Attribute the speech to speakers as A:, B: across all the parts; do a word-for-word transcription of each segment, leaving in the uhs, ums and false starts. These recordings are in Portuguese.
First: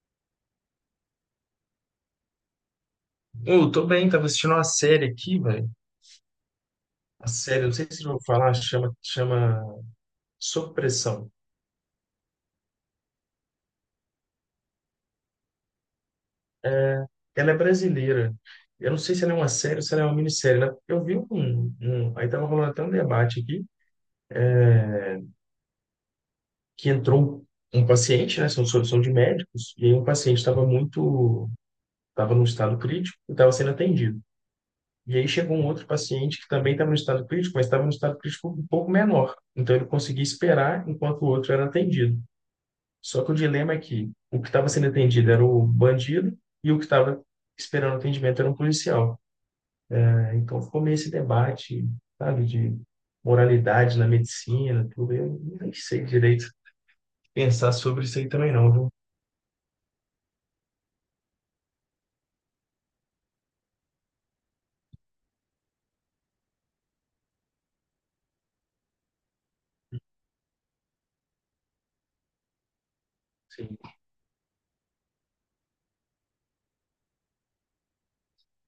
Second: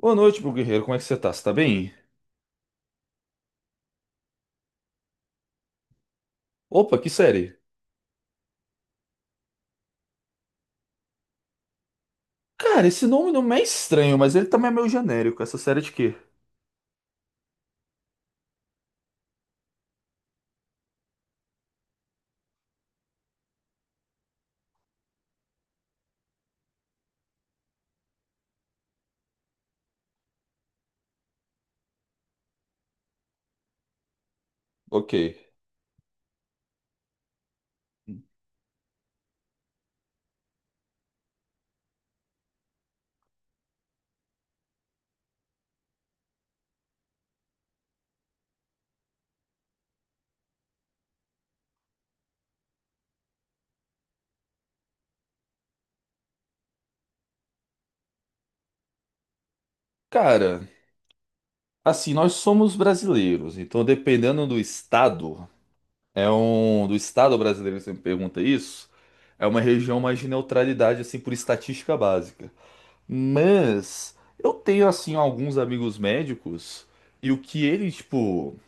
A: Boa noite, meu guerreiro. Como é que você tá? Você tá bem?
B: Ô, eu tô bem, tava assistindo uma série aqui, velho.
A: Opa, que
B: A
A: série?
B: série, eu não sei se eu vou falar, chama, chama Sob Pressão.
A: Cara, esse nome não é estranho, mas ele também é meio genérico. Essa série é de quê?
B: Ela é brasileira. Eu não sei se ela é uma série ou se ela é uma minissérie, né? Eu vi um, um- um, aí tava rolando até um debate aqui, que entrou um um paciente, né? São, são são de médicos, e aí um paciente estava muito... Estava num estado crítico e estava sendo atendido.
A: Ok.
B: E aí chegou um outro paciente que também estava no estado crítico, mas estava no estado crítico um pouco menor. Então ele conseguia esperar enquanto o outro era atendido. Só que o dilema é que o que estava sendo atendido era o bandido e o que estava esperando atendimento era um policial, né? Então ficou meio esse debate, sabe, de moralidade na medicina, tudo. Eu nem sei direito pensar sobre isso aí também não, viu?
A: Cara, assim, nós somos brasileiros, então dependendo do estado, é um do estado brasileiro você me pergunta isso, é uma região mais de neutralidade, assim, por estatística básica.
B: Sim.
A: Mas eu tenho, assim, alguns amigos médicos, e o que eles, tipo,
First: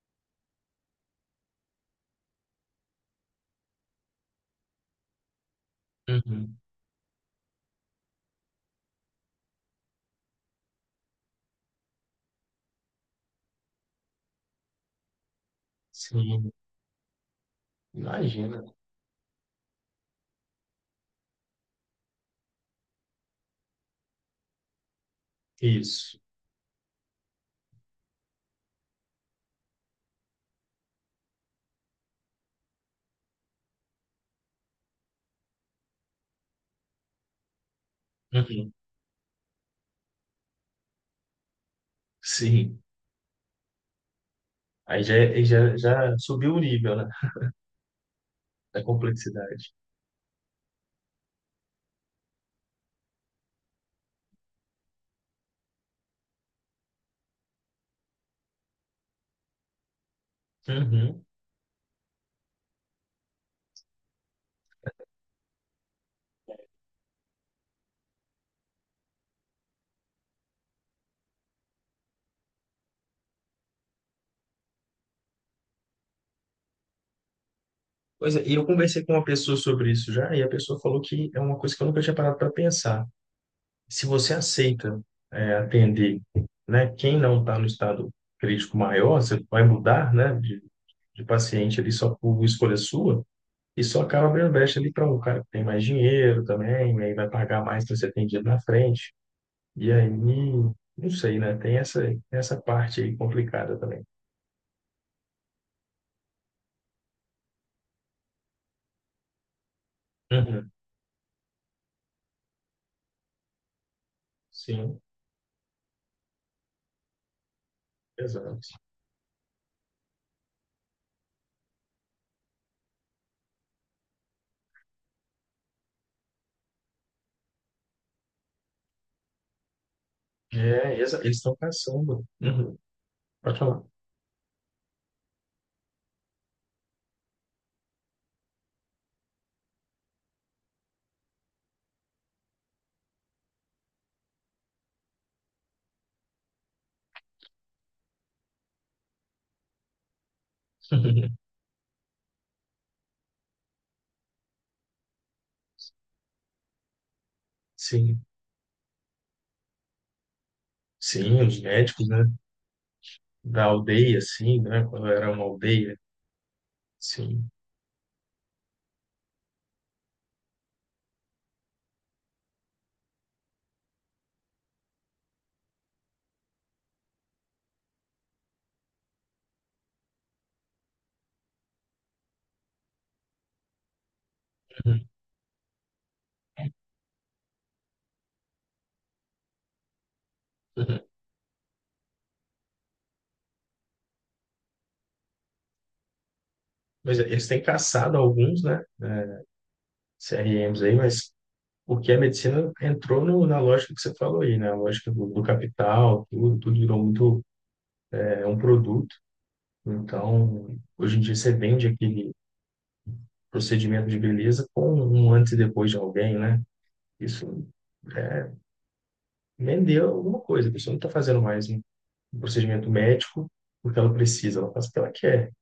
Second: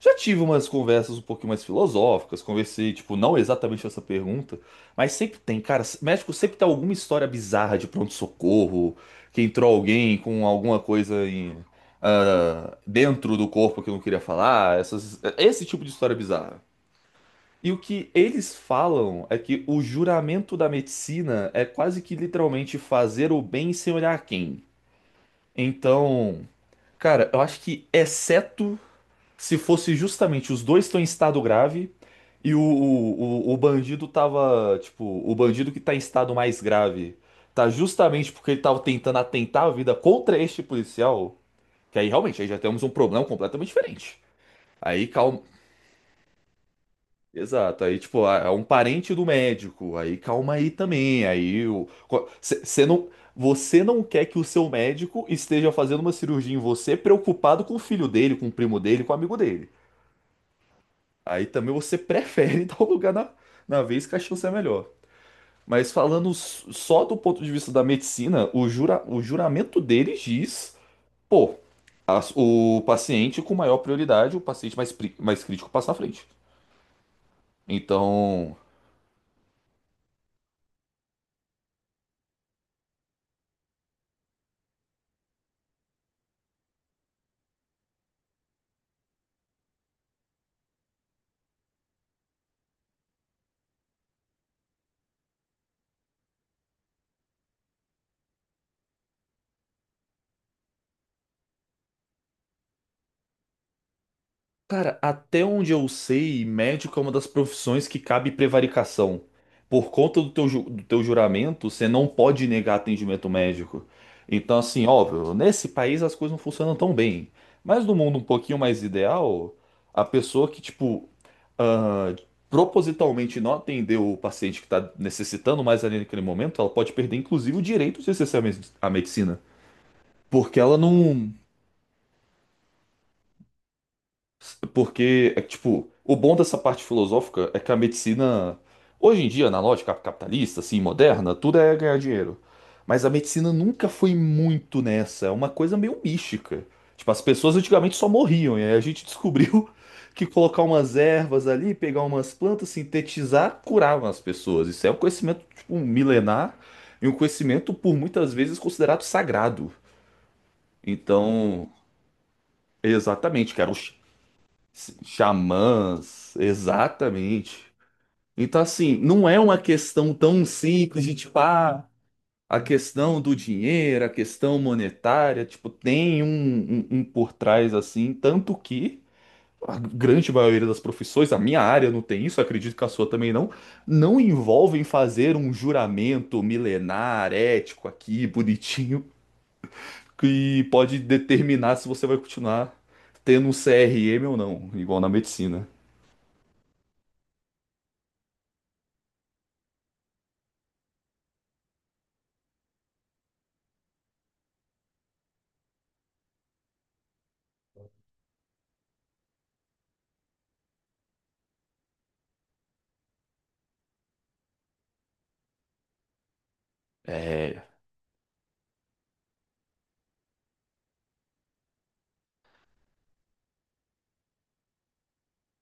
A: já tive umas conversas um pouquinho mais filosóficas, conversei, tipo, não exatamente essa pergunta, mas sempre tem, cara, México sempre
B: Uhum.
A: tem alguma história bizarra de pronto-socorro, que entrou alguém com alguma coisa em, ah, dentro do corpo que eu não queria falar, essas, esse tipo de história
B: Sim.
A: bizarra. E o que eles
B: Imagina.
A: falam é que o juramento da medicina é quase que literalmente fazer o bem sem olhar a quem.
B: Isso.
A: Então, cara, eu acho que exceto se fosse justamente os dois estão em estado grave e o, o, o, o bandido tava, tipo, o bandido que tá em estado mais grave tá justamente porque ele
B: Uhum.
A: tava tentando atentar a vida contra este policial, que aí realmente aí já temos
B: Sim.
A: um problema completamente diferente.
B: Aí
A: Aí
B: já,
A: calma.
B: aí já, já subiu o nível, né,
A: Exato, aí tipo, ah, é um
B: da
A: parente do
B: complexidade.
A: médico, aí calma aí também, aí o você não você não quer que o seu médico esteja fazendo uma cirurgia em você preocupado com o filho dele, com o primo dele, com o amigo dele.
B: Uhum.
A: Aí também você prefere dar o lugar na, na vez que a chance é melhor. Mas falando s- só do ponto de vista da medicina, o, jura, o juramento deles diz, pô, as- o paciente com maior prioridade, o paciente mais, pri- mais crítico passa na frente.
B: Pois é, e
A: Então,
B: eu conversei com uma pessoa sobre isso já, e a pessoa falou que é uma coisa que eu nunca tinha parado para pensar. Se você aceita, é, atender, né, quem não está no estado crítico maior, você vai mudar, né, de, de paciente ali só por escolha sua, e só acaba abrindo brecha ali para um cara que tem mais dinheiro também, e aí vai pagar mais para ser atendido na frente. E aí, não sei, né, tem essa, essa parte aí complicada também.
A: cara, até onde eu sei, médico é uma das profissões que cabe prevaricação. Por conta do teu, ju-
B: Uhum.
A: do teu juramento, você não pode negar atendimento médico. Então, assim,
B: Sim,
A: óbvio, nesse país as coisas não funcionam tão bem. Mas no mundo um pouquinho
B: exato.
A: mais ideal, a pessoa que, tipo, ah, propositalmente não atendeu o paciente que está necessitando mais ali naquele momento, ela pode perder, inclusive, o direito de acessar a me- a medicina. Porque ela
B: É, exa-
A: não.
B: eles estão caçando. Uhum. Pode falar.
A: Porque, é que, tipo, o bom dessa parte filosófica é que a medicina, hoje em dia, na lógica capitalista, assim, moderna, tudo é ganhar dinheiro. Mas a medicina nunca foi muito nessa, é uma coisa meio mística. Tipo, as pessoas antigamente só morriam, e aí a gente descobriu que colocar umas ervas ali, pegar umas plantas, sintetizar, curavam as pessoas. Isso é um conhecimento, tipo, um milenar e um conhecimento, por
B: Sim,
A: muitas vezes, considerado sagrado.
B: sim, os
A: Então,
B: médicos, né,
A: exatamente,
B: da
A: cara
B: aldeia, assim, né,
A: s-
B: quando era uma aldeia.
A: xamãs,
B: Sim.
A: exatamente. Então, assim, não é uma questão tão simples de tipo, ah, a questão do dinheiro, a questão monetária, tipo, tem um, um, um por trás assim, tanto que a grande maioria das profissões, a minha área não tem isso, acredito que a sua também não, não envolvem
B: Uhum,
A: fazer um juramento milenar, ético aqui, bonitinho, que pode
B: uhum.
A: determinar se você vai continuar tendo um C R M ou não, igual na medicina.
B: Mas eles têm caçado alguns, né? C R Ms aí, mas porque a medicina entrou no, na lógica que você falou aí, né? A lógica do, do capital, tudo, tudo virou muito, é um produto. Então, hoje em dia você vende aquele procedimento de beleza com um antes e depois de alguém, né?
A: É.
B: Isso é, vendeu alguma coisa. A pessoa não está fazendo mais um procedimento médico porque ela precisa, ela faz o que ela quer.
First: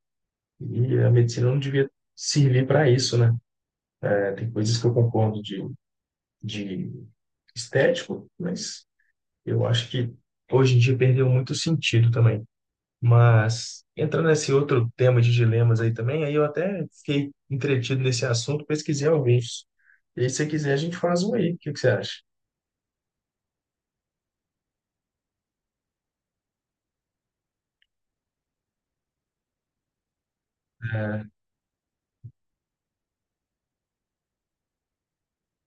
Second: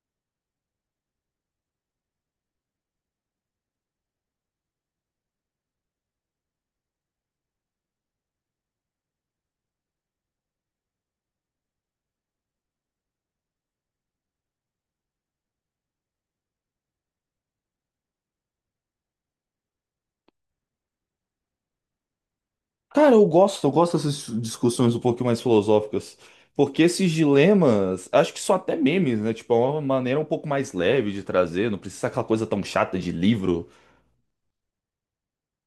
B: E a medicina não devia servir para isso, né? É, tem coisas que eu concordo de de estético, mas eu acho que hoje em dia perdeu muito sentido também. Mas entrando nesse outro tema de dilemas aí também, aí eu até fiquei entretido nesse assunto, pesquisei alguns. E aí, se você quiser, a gente faz um aí. O que que você acha?
A: Cara, eu gosto, eu gosto dessas discussões um pouquinho mais filosóficas, porque esses dilemas, acho que são até memes, né? Tipo, é uma maneira um pouco mais leve de
B: É,
A: trazer, não precisa ser aquela coisa tão chata de livro.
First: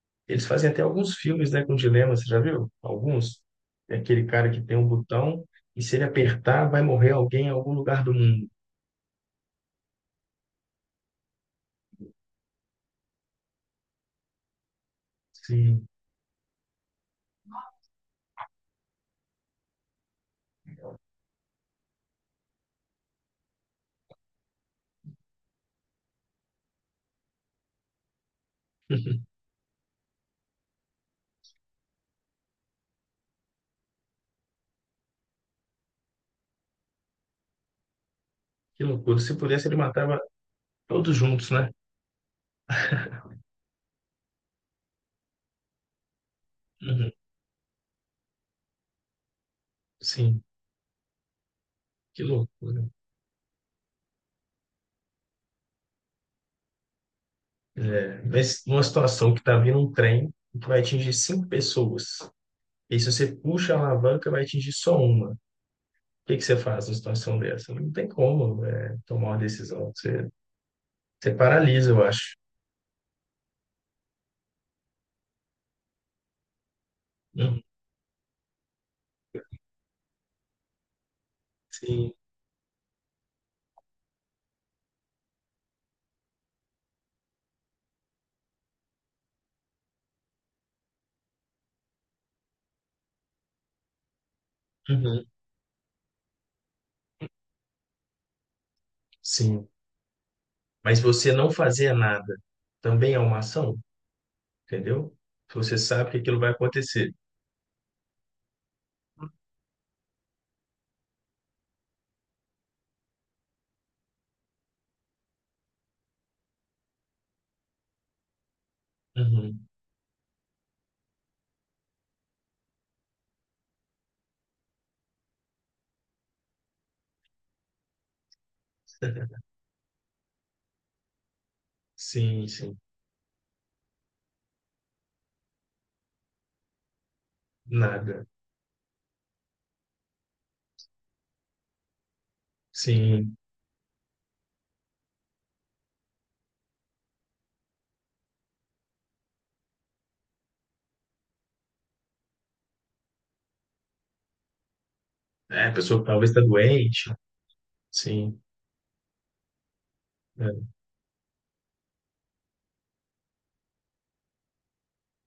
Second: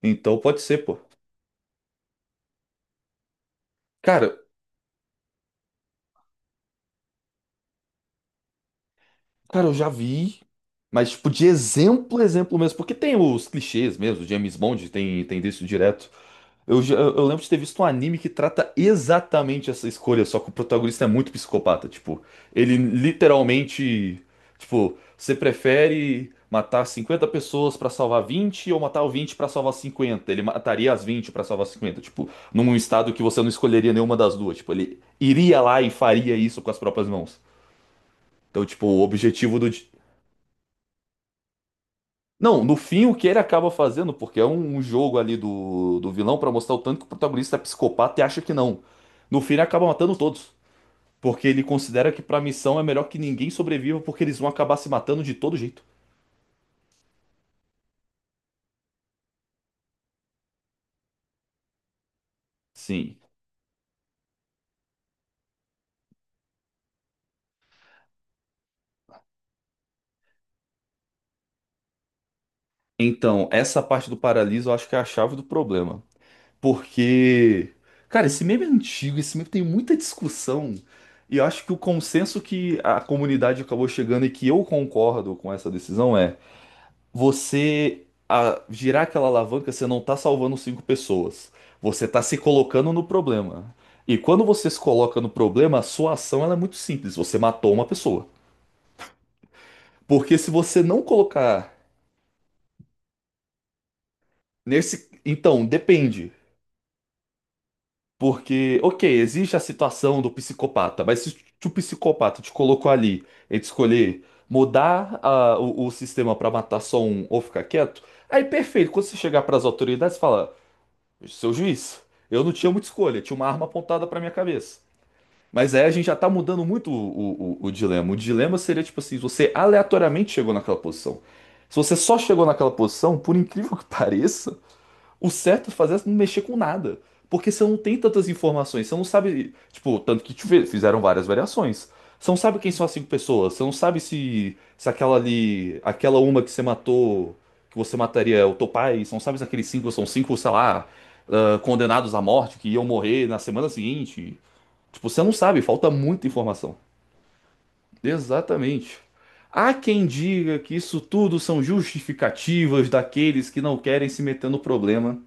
A: Então
B: eles
A: pode
B: fazem
A: ser,
B: até
A: pô.
B: alguns filmes, né, com dilemas, você já viu? Alguns. É aquele
A: Cara,
B: cara que tem um botão e se ele apertar, vai morrer alguém em algum lugar do mundo.
A: cara, eu já vi, mas tipo, de exemplo, exemplo mesmo, porque tem os clichês mesmo, James Bond tem, tem disso
B: Sim.
A: direto. Eu, já- eu lembro de ter visto um anime que trata exatamente essa escolha, só que o protagonista é muito psicopata. Tipo, ele literalmente. Tipo, você prefere matar cinquenta pessoas pra salvar vinte ou matar o vinte pra salvar cinquenta? Ele mataria as vinte pra salvar cinquenta. Tipo, num estado que você não escolheria nenhuma das duas. Tipo, ele iria lá e faria isso com as próprias mãos. Então,
B: Que
A: tipo, o
B: loucura. Se
A: objetivo do...
B: pudesse, ele matava todos juntos, né?
A: Não, no fim, o que ele acaba fazendo, porque é um, um jogo ali do, do vilão pra mostrar o tanto que o
B: Uhum.
A: protagonista é psicopata e acha que não. No fim, ele acaba matando
B: Sim.
A: todos, porque ele considera que
B: Que
A: pra missão
B: loucura.
A: é melhor que ninguém sobreviva, porque eles vão acabar se matando de todo jeito.
B: É, mas numa situação que está vindo um trem que vai atingir cinco pessoas, e se
A: Sim.
B: você puxa a alavanca, vai atingir só uma. O que que você faz numa situação dessa? Não tem como, é, tomar uma decisão. Você, você paralisa, eu acho.
A: Então, essa parte do paraliso eu acho que é a chave do problema.
B: Uhum.
A: Porque, cara, esse meme é antigo, esse meme tem muita discussão. E eu acho que o
B: Sim.
A: consenso que a comunidade acabou chegando e que eu concordo com essa decisão é: você a girar aquela alavanca, você não tá salvando cinco pessoas. Você tá se colocando no problema. E quando você se coloca
B: Uhum.
A: no problema, a sua ação ela é muito simples. Você matou uma pessoa.
B: Sim.
A: Porque se você
B: Mas
A: não
B: você não
A: colocar
B: fazer nada também é uma ação,
A: nesse.
B: entendeu?
A: Então,
B: Você sabe que
A: depende.
B: aquilo vai acontecer.
A: Porque, ok, existe a situação do psicopata, mas se o psicopata te colocou ali entre escolher mudar a- o, o sistema pra matar só um ou ficar quieto, aí perfeito. Quando você chegar pras
B: Uhum.
A: autoridades, fala. Seu juiz. Eu não tinha muita escolha, tinha uma arma apontada pra minha cabeça. Mas aí a gente já tá mudando muito o, o, o- o dilema. O dilema seria tipo assim: você aleatoriamente chegou naquela posição. Se você só chegou
B: Sim,
A: naquela
B: sim.
A: posição, por incrível que pareça, o certo a fazer é não mexer com nada. Porque você não tem
B: Nada.
A: tantas informações, você não sabe. Tipo, tanto que tive- fizeram várias variações. Você não sabe quem são as cinco
B: Sim.
A: pessoas, você não sabe se, se aquela ali. Aquela uma que você matou, que você mataria é o teu pai, você não sabe se aqueles cinco são cinco, sei lá, ah, condenados à morte que iam morrer na semana seguinte. Tipo, você não sabe,
B: É, a
A: falta
B: pessoa
A: muita
B: talvez está
A: informação.
B: doente. Sim.
A: Exatamente. Há quem diga
B: É.
A: que isso tudo são justificativas daqueles que não querem se meter no problema.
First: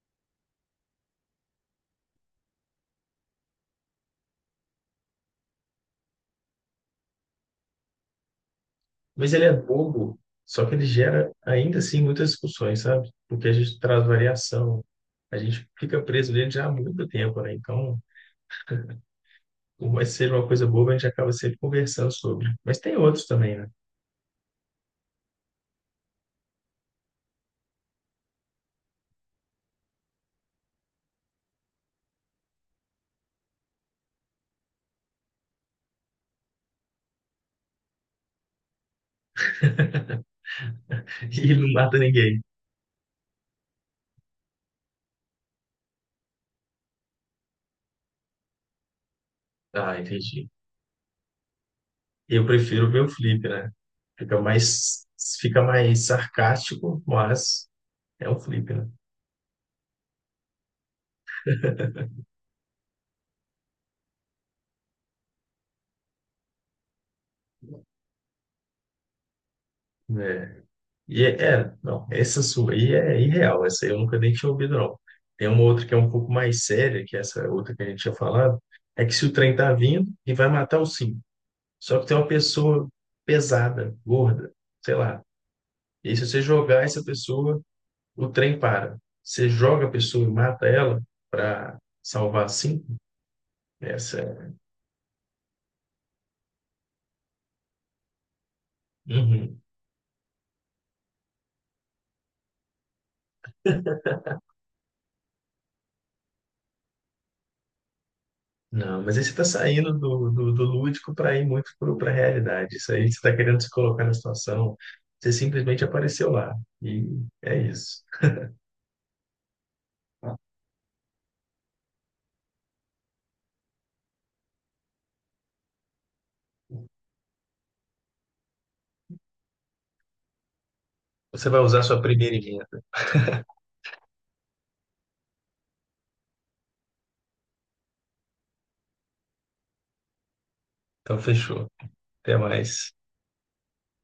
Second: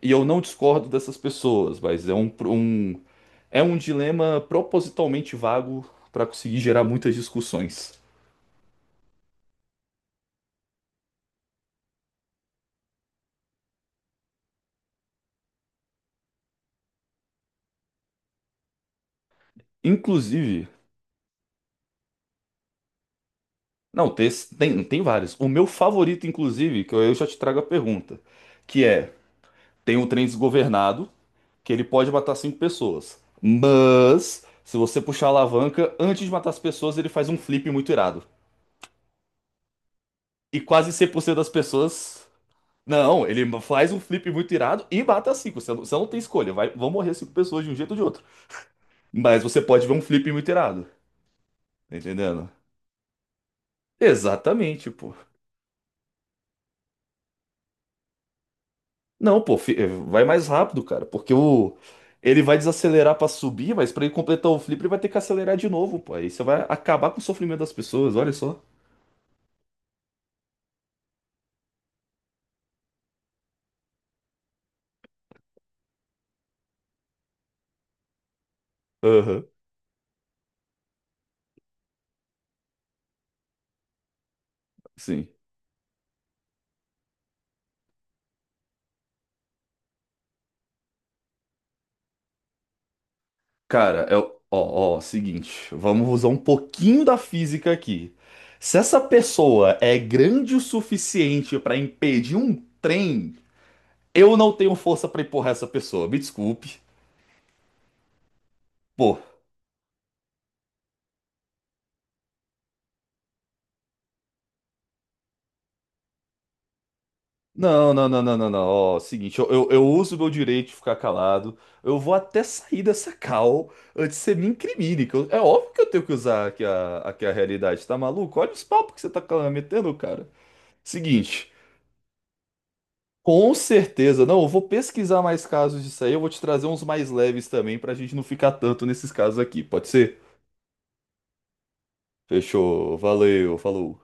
A: E eu não discordo dessas pessoas, mas é um, um- é um dilema propositalmente vago para conseguir gerar muitas discussões.
B: Mas ele é bobo, só que ele gera ainda assim muitas discussões, sabe? Porque a gente traz variação, a gente fica preso nele já há muito tempo, né? Então, por mais que seja uma coisa
A: Inclusive,
B: boba, a gente acaba sempre conversando sobre. Mas tem outros também, né?
A: não, tem, tem, tem vários. O meu favorito, inclusive, que eu, eu já te trago a pergunta, que é: tem um trem desgovernado, que ele pode matar cinco pessoas, mas se você puxar a alavanca, antes de matar as pessoas, ele faz um flip muito irado. E quase cem por cento
B: E
A: das
B: ele não mata
A: pessoas...
B: ninguém.
A: Não, ele faz um flip muito irado e mata cinco. Você não, você não tem escolha. Vai, vão morrer cinco pessoas de um jeito ou de outro. Mas você pode ver
B: Ah,
A: um flip muito
B: entendi.
A: irado. Tá
B: Eu
A: entendendo?
B: prefiro ver o flip, né? Fica
A: Exatamente,
B: mais,
A: pô.
B: fica mais sarcástico, mas é um flip, né?
A: Não, pô, fi- eh, vai mais rápido, cara. Porque o. Ele vai desacelerar pra subir, mas pra ele completar o flip, ele vai ter que acelerar de novo, pô. Aí você vai acabar com o sofrimento das pessoas, olha só.
B: É. E é, é, não, essa sua aí é irreal, essa aí eu nunca nem tinha ouvido, não. Tem uma outra que é um pouco mais séria, que é essa outra que a gente tinha falado, é que se o
A: Aham,
B: trem tá vindo e vai matar o sim. Só que tem uma pessoa pesada, gorda, sei lá.
A: sim.
B: E aí, se você jogar essa pessoa, o trem para. Você joga a pessoa e mata ela para salvar a sim?
A: Cara,
B: Essa
A: eu,
B: é.
A: ó, ó, seguinte, vamos usar um pouquinho da física aqui. Se essa
B: Uhum.
A: pessoa é grande o suficiente pra impedir um trem, eu não tenho força pra empurrar essa pessoa. Me desculpe.
B: Não, mas
A: Pô,
B: aí você está saindo do, do, do lúdico para ir muito para a realidade. Isso aí você está querendo se colocar na situação, você simplesmente apareceu lá. E é
A: não,
B: isso.
A: não, não, não, não, não. Ó, seguinte, eu, eu, eu uso meu direito de ficar calado. Eu vou até sair dessa cal antes que você me incrimine. Que eu- é óbvio que eu tenho que usar aqui a, aqui a realidade, tá maluco? Olha os papos que você tá metendo, cara.
B: Você
A: Seguinte.
B: vai usar sua primeira emenda.
A: Com certeza. Não, eu vou pesquisar mais casos disso aí. Eu vou te trazer uns mais leves também, pra gente não ficar tanto nesses casos aqui. Pode ser?
B: Então, fechou. Até mais.
A: Fechou. Valeu. Falou.